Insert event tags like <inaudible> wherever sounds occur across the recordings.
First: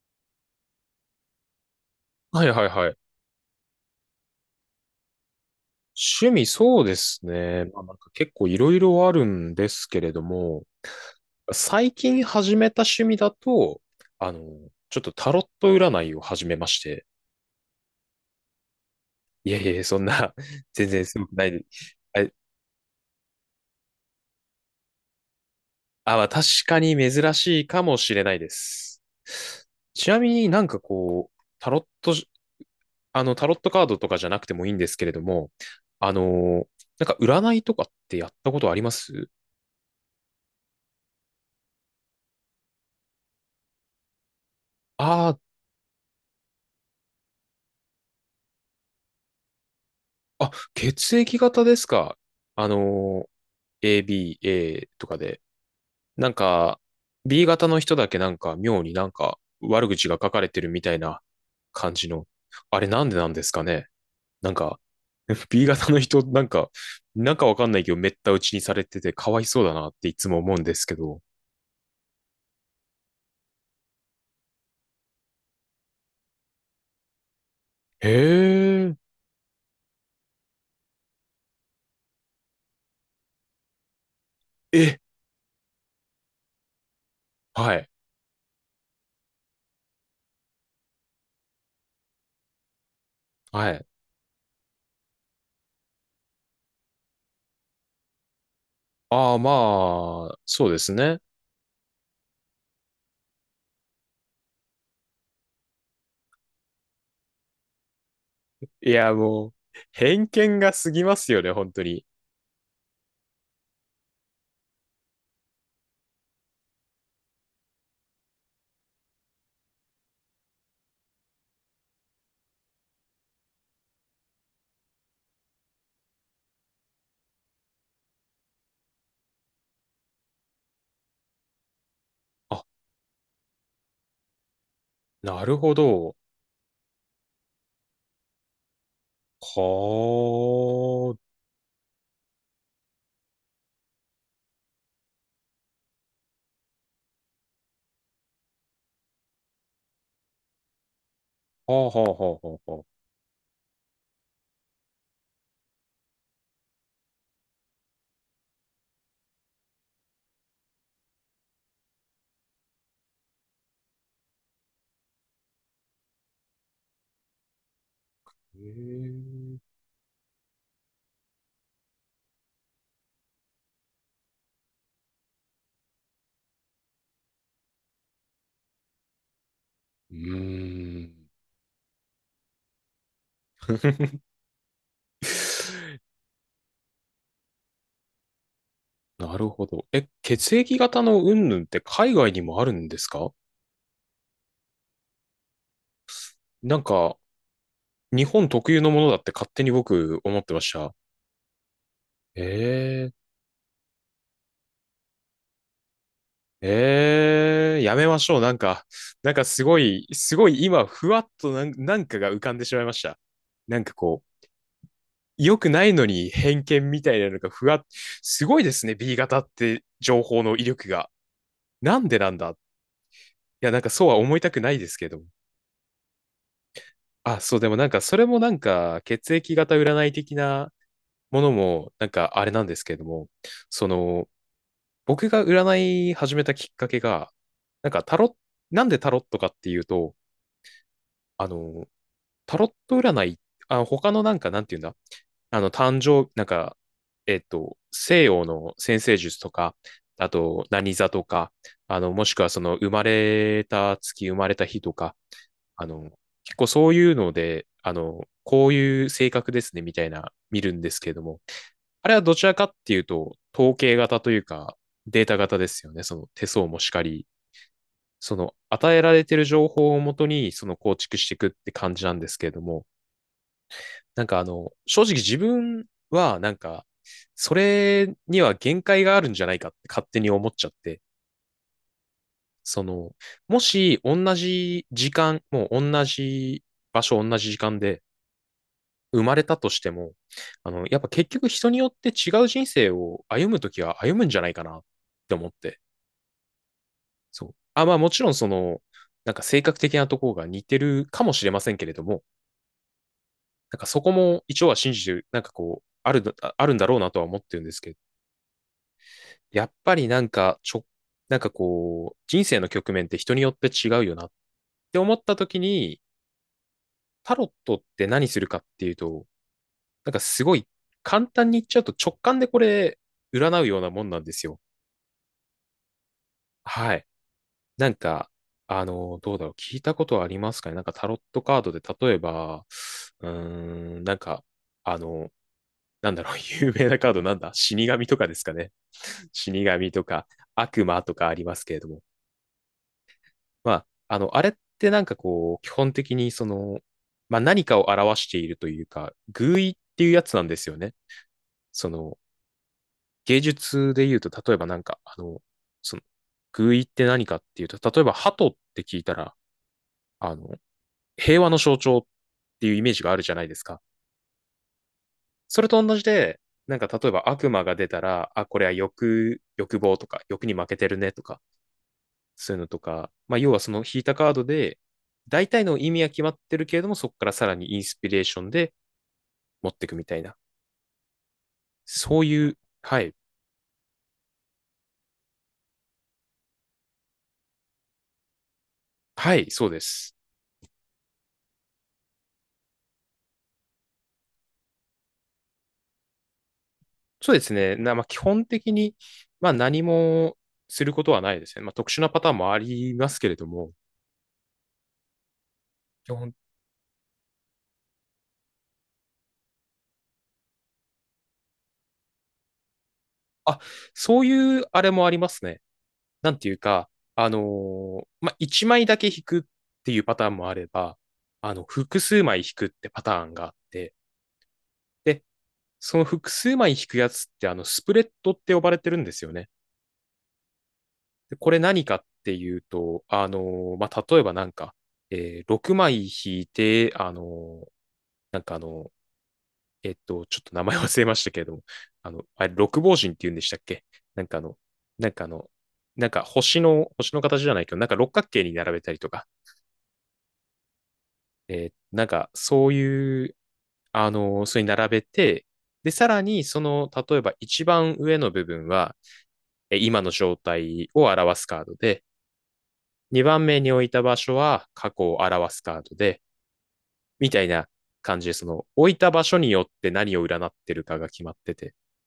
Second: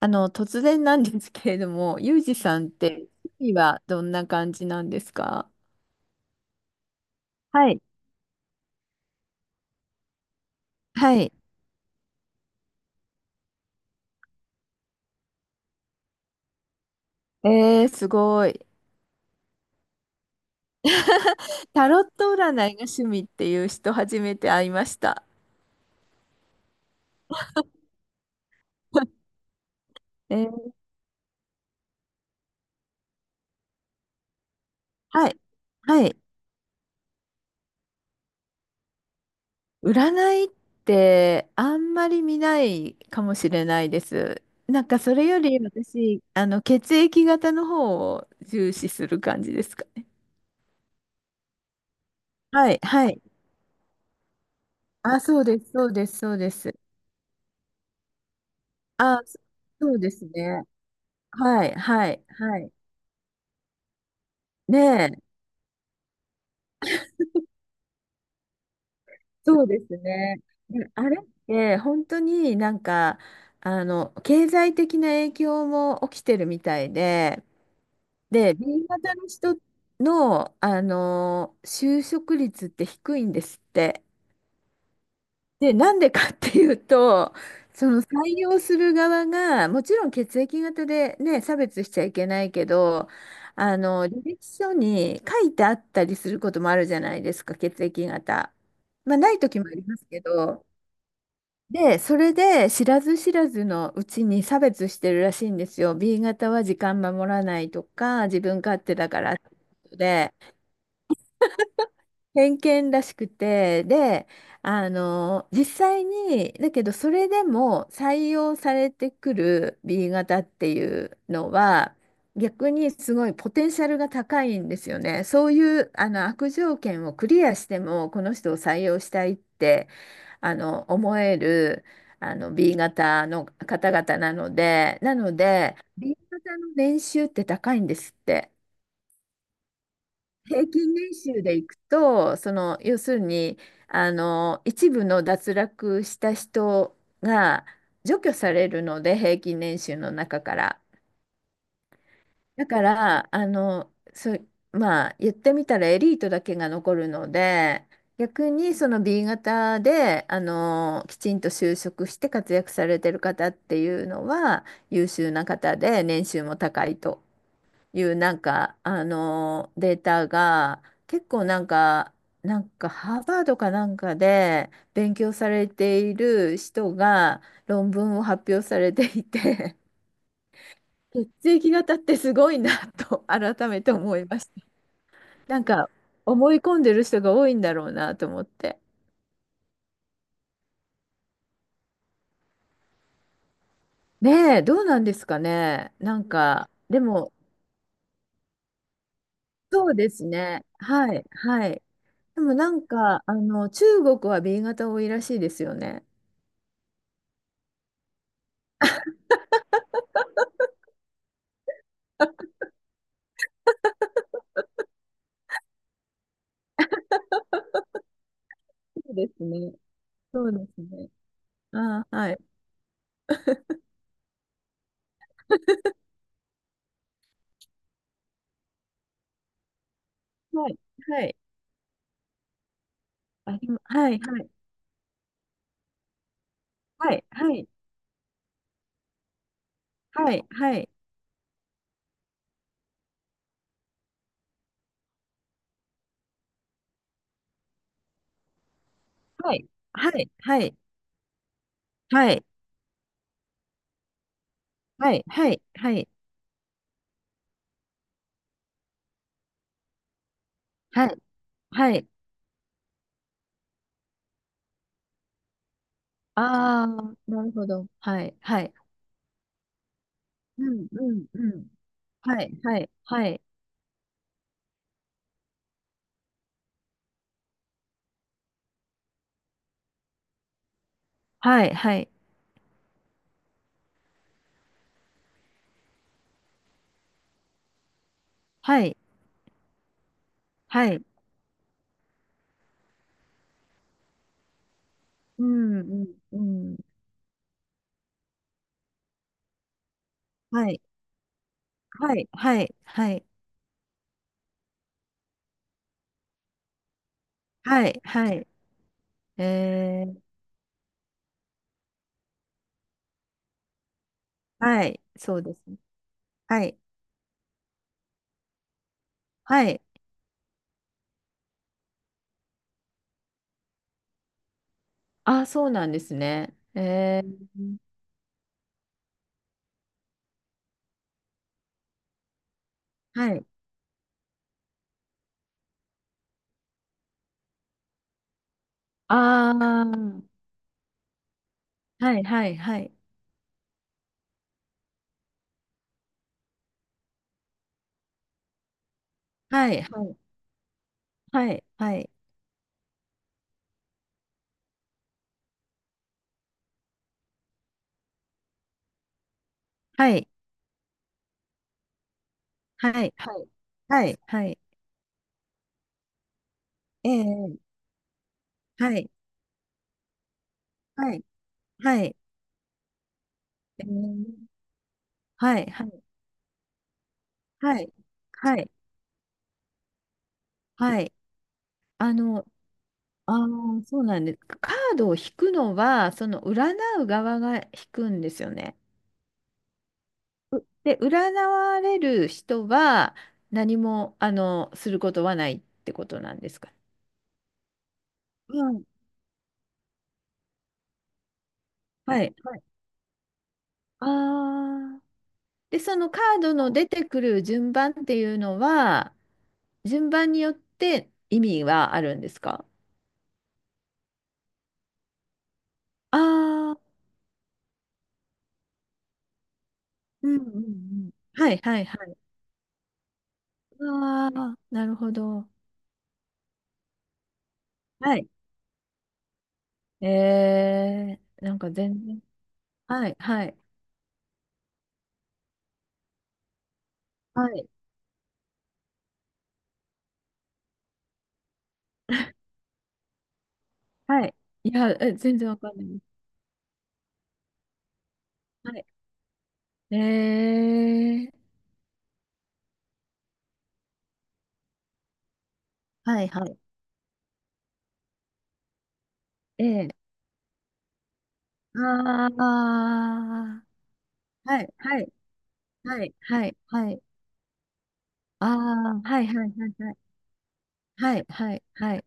あの、突然なんですけれども、ユージはいさはいんってはい。趣味はどんな感じなんですか？趣味そうですね。はまあい。結構いろいろあるんですけれども、はい。最近始めた趣味だと、あの、ちょっとタロット占いを始めまして。えー、すごい。いやいやいや、そんな、<laughs> 全然すごくないで。<laughs> タロッあ、ト占いが趣味っていう人初めて会いました。まあ確かに珍しいかもしれないです。<laughs> ちなみえにー、こう、タロット、タロットカードとかじゃなくてもいいんですけれどはい。も、はあい。の、なんか占いとかってやったことあります占いってあんまり見ないかもしれないです。なんかそれああー、より私、あの、血液型の方を重視する感じですかね。あ、血液型ですか。あはい、はのい。ー、A、B、A とかあ、で。そうです、そうです、なそんうです。か、B 型の人だけなんか妙になんあ、か悪そう口でがす書かれてね。るみたいなはい、感じはい、の。はい。あれなんでなんですかね。なんねか、え、<laughs> B 型の人なんか、なんかわかんないけどめった打ちにされててかわいそそううだでなっすていつね。も思うんですで、けあれど。って本当になんか、あの、経済的な影響も起きてるみたいで、へで、B え、型の人の、あの、就職率って低いんですって。え、で、なんでかっていうと、はい、その採用する側が、もちろん血液型でね、差別しちゃいけないけど、はあい。の、履歴書に書いてあったりすることもあるじゃないですか、血液型。まあ、なああ、い時もありますけまあ、ど、そうですね。で、それで知らず知らずのうちに差別してるらしいんですよ。B 型は時間守らないとか、自分勝い手だや、からってもう、こと偏で。見が過ぎますよね、本当に。偏見らしくて、で、あの、実際に、だけどそれでも採用されてくる B 型っていうのは、逆にすごいポテンシャルが高いんですよね。そういうあの悪条件をクリアしても、この人を採用したいってあの思えるあの あ、 B 型の方々なので、なのなるほで、ど。B 型の年収って高いんですって。平均は年収でいくと、その要するにあの一部の脱落した人が除去されるので、平均年収の中から。あ、はあ、はあ、はあ、はだあはかあ。らあのまあ言ってみたらエリートだけが残るので、逆にその B 型であのきちんと就職して活躍されてる方っていうのは優秀な方で年収も高いと。いうなんへか、あえ、のデータが結構なんか、なんかハーバードかなんかで勉強されている人が論文を発表されていて、うーん。<laughs> 血液型ってすごいなと改めて思いました。なんか思い込んでる人が多いんだろうなと思って。なるほど。え、血液型の云々って海外にもあるんですか？ねえ、どうなんですかね。なんか、なんでか、も、日本特有のものだって勝手にそうで僕す思ってまね。した。はい、はい。でもなんええ、か、あの、中国は B 型多いらしいですよね。ええ、やめましょう。なんか、なんかすごい、すごい今、ふわっとなん、なんかが浮かんでしまいました。なんかこう、良くないのに偏見みたいなのがふわっ、すごいですね、そ B うで型すっね。て情報そうので威す力ね。が。なあんあ、でなはい。んだい、や、なんかそうは思いたくないですけど。あ、そう、でもなんかそれもなんか血液型占い的はない。はい。ものもなんかあれなんですけれども、ありま、そはい。のはい。僕が占い始めたきっかけはが、い。なんかタロッ、なんでタロットかっていうと、はい。はい。あの、タロット占い、あ、他のなんか、なんていうんだ、誕生、なんか、西洋の占星術とか、はあい。はと、い。何座とか、もはしくい。はその、生まれた月、生まれた日とはか、い。はい。あはい。はい。の、結構そういうので、こういう性格ですね、みたいな、見るんですはけれどい。も、はい。はい。あれはどちらかっていうと、統計型というか、データ型ですよね。その手相もあしかあ、り、なるほど。はそい。のはい。与えられている情報をもとに、そうのん。構う築ん。していうくっん。て感じなんですはけれい。どはも、い。はい。なんか正直自分はなんか、それには限界があるんじゃないかって勝手に思っちゃって、はい。はい。その、もし同じ時間、もう同じ場所、同じ時間ではい。生まれたとしても、はやっい。ぱ結局人によって違う人生を歩むときは歩むんじゃないかなってう思って、ん。うん。うん。そう。あ、まあもちろんその、なんか性格的なところが似はてい。るかもしれませんけれどはも、い。はい。はい。なんかそこも一応は信じてる、なんかこう、ある、あるんだろうなとは思ってるんですはけど、い。はい。やっぱえりなー、んか、ちょ、なんかこう、人生の局面って人によって違うよなっはてい。思ったそうで時すね。に、はい。タロットって何するかっていうと、はい。なんかすごい簡単に言っちゃうと直感でこれ占うようなもんなんですよ。ああ、そうなんですね。はい。えー、なんか、どうだろう。聞いたことはありますかね、なんかタロットカードで例えば、うーはい。ん、なんか、あの、なんだろう、<laughs> 有名なカードなんだ死神とかですかね。<laughs> あ死神とあ、か悪魔とかありますけれども。はいはいはい。まあ、あれってなんかこう、基本的にその、まあ何かを表しているというか、寓意はっい、てはいうい、やつなんですよね。はい、そはい、の、芸術で言うと、例えばなんか、その、寓意って何かっていうと、例えば鳩って聞いたら、はい、あの、平和の象徴っていうイはメージがい、あるじゃないですか。はい、はい、それと同じで、なんか例ええば悪え、魔が出たら、あ、これははい、欲、欲望とか、欲に負けてるねはとい、か、はい、そういうのとか、まあ、要はそのええ、引いたカードで、大は体い、のは意味い、は決まってるけれども、そこからさらにイはンい、スピレーションはい、で持っていくみたいな。はい、あそうの、いう、はい。ああ、そうなんです。カードを引くのは、その占う側が引くんですよね。はい、そうです。で、占われる人は何も、あの、することはないってことなんですか。そうですね。な、まあ、基本う的ん。に、まあ、何もすることはないですね。まあ、特殊なパはターい、ンもはあい。りますけれども、ああ。で、その基カ本、ードの出てくる順番っていうのは、順番によって意味はあるんですか？あ、そういうあれもありますね。なんていうああか、ー、まあ、1枚だけ引くっていうパタうーンんうんもあうれば、ん。はいはい複はい。数枚引くってパターンがあって、ああ、なるほで、ど。その複数枚引くやつって、スプレッはい。ドって呼ばれてるんですよね。えでー、こなれんか何か全っ然。ていうと、はいはいまあ、例えばなんか、6枚引いて、はい。なんかあの、ちょっと名前忘れましたけれども、あれ、六芒人って言うんでしたっけ？なはんい。かあの、いや、なんえかあ全然の、わかんないです。なんか星の、星の形じゃないけど、なんか六角形に並はべい。たりとか、えー、なんか、そういう、それに並べて、で、さらはいに、はい。その、例えば一番上の部分は、ええ、今の状態を表すカードあで、2番目あに置いた場所ー、ははい過は去いを表すカードはいで、はいはい。みたいな感じで、あその、置いあ、たは場いは所いはによっいてはい。何を占ってるかがは決いまってはいて、はい。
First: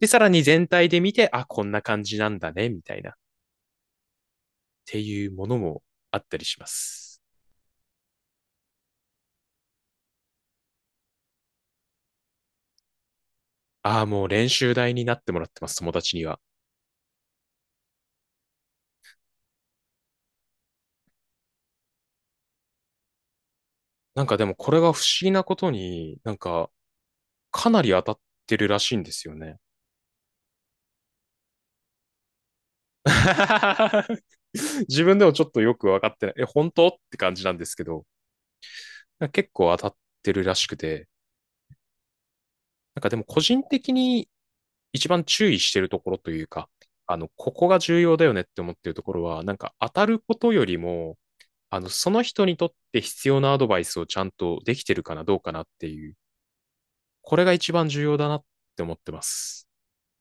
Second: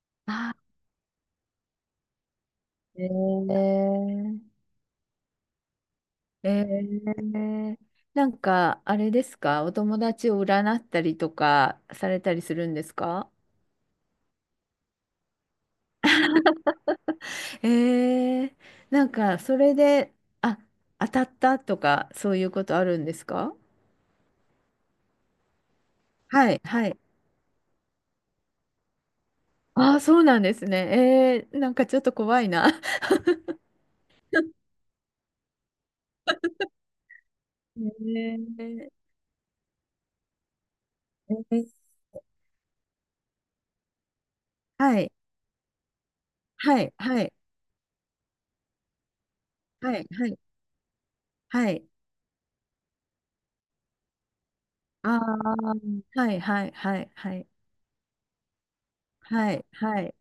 で、さらにあ、全体で見て、あ、こんな感じなんだね、みたいえな、っー、ていうものもあったりえします。ー、なんか、あれですか、お友達を占ったりとかされたりするんですか？ああ、もう練習台になってもらってます、友達には。えー、なんか、それで、あ、当たったとか、そういうことあるんですか？なんかでもこれが不思議なことに、なんはい、かはい。かなり当たってるらしいんですよね。ああ、そうなんですね。えー、なんかちょっと怖いな。<laughs> <laughs> 自分でもちょっとよくわかってない。え、本当って感じなんですえけど、ー、なんか結構当たってるらしくて、えー、なんかでも個人的には一い、番注意してるところというか、はい、はい、ここが重要だよねって思ってるところは、なんか当はたい、るはこい、とよりも、はい。その人にとって必要なアドバイスをちゃんとできてるかあなどうかなっあ、ていう、はい、はい、はい、はこれい、が一番重要だなって思ってまはい、す。はい。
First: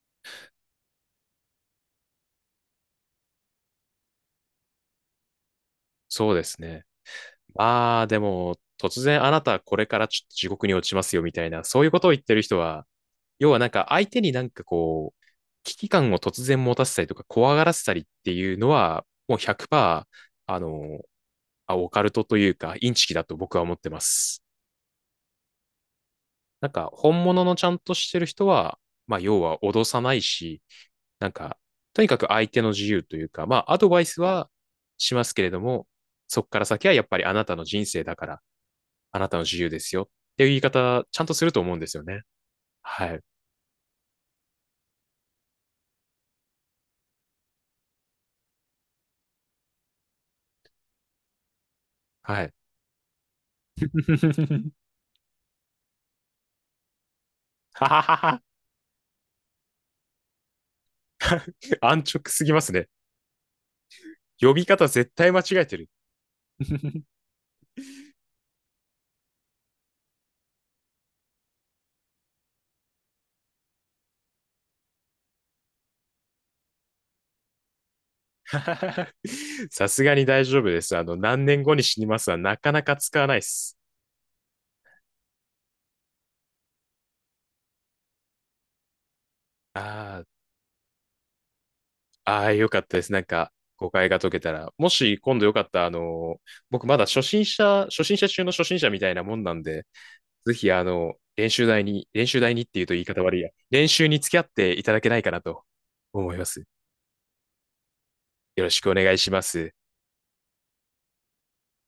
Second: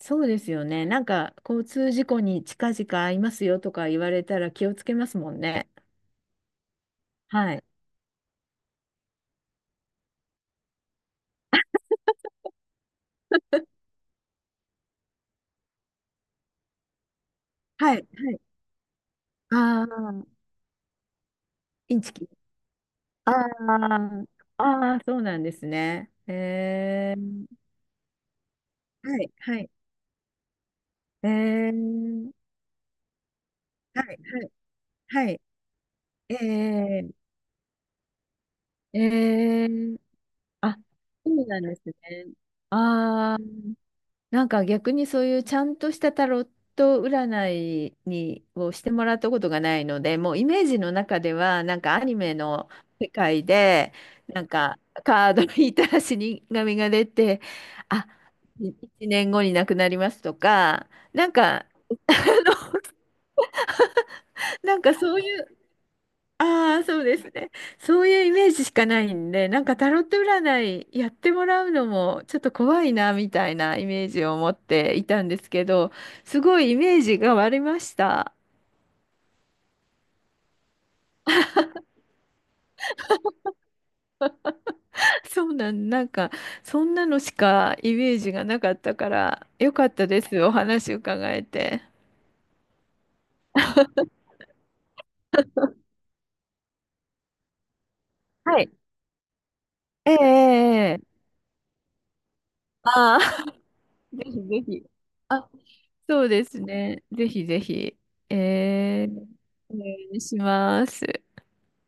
そうですよね。なんか、交通事故に近々会いますよとか言われたら気をつけますもんね。そうですね。はい。ああ、でも、突然あなたこれからちょっと地獄に落ちますよみたいな、そういうことを言ってる人は、要はなんか相手になんかこう、危機感を突然持たせたりとか怖がらせたはい。りはっい。ていうのは、もうああ、100%、あの、オイカンルチトキ。というか、インチキだあと僕は思ってまあ、す。ああ、そうなんですね。なんか、え本物ー、のちゃんとしてる人は、まはあ、い、要ははい。脅さないし、えなんか、とにかくー、相手の自由というか、まあ、アドバはい、イスははしまい、はすい。けれども、そこから先はやっえぱりあなたの人生だから、ー、あなたの自え由ですー、よっていう言いあ、方、ちゃんそとすうるとなん思でうんすですよね。ね。はい。ああ、なんか逆にそういうちゃんとしたタロット占いにをしてもらったことがないので、もうイメージの中ではなんかアニメはい。の世界でなん <laughs> かカード引いたら死神が出て、ははあ、はは。1年後に亡くなりますとか、なんか、安直すぎますね。<laughs> 呼びなん方か絶そう対い間違う、えてる。ああ、そう <laughs> ですね。そういうイメージしかないんで、なんかタロット占いやってもらうのもちょっと怖いなみたいなイメージを持っていたんですけど、すごいイメージが割れました。さすがに大丈夫です。何年後に死にますはなかなか使わないです。<laughs> なんかそんなのしかイメージがなかったから、よかったであす。お話伺えて。あ、ああ、よかったです。なんか、誤解が解けたら。もし今度よかったら、僕まだ初心者、初心者中のは初い。<laughs> 心者みたいなもんなんで、えええぜひえええ、練習台に、練習台にっていうと言いああ、方悪いや、練 <laughs> 習にぜ付ひき合っぜていひ。ただけないかなあ、とそう思いまですす。ね。ぜひぜひ。えよろしくおえ、願いします。お願いします。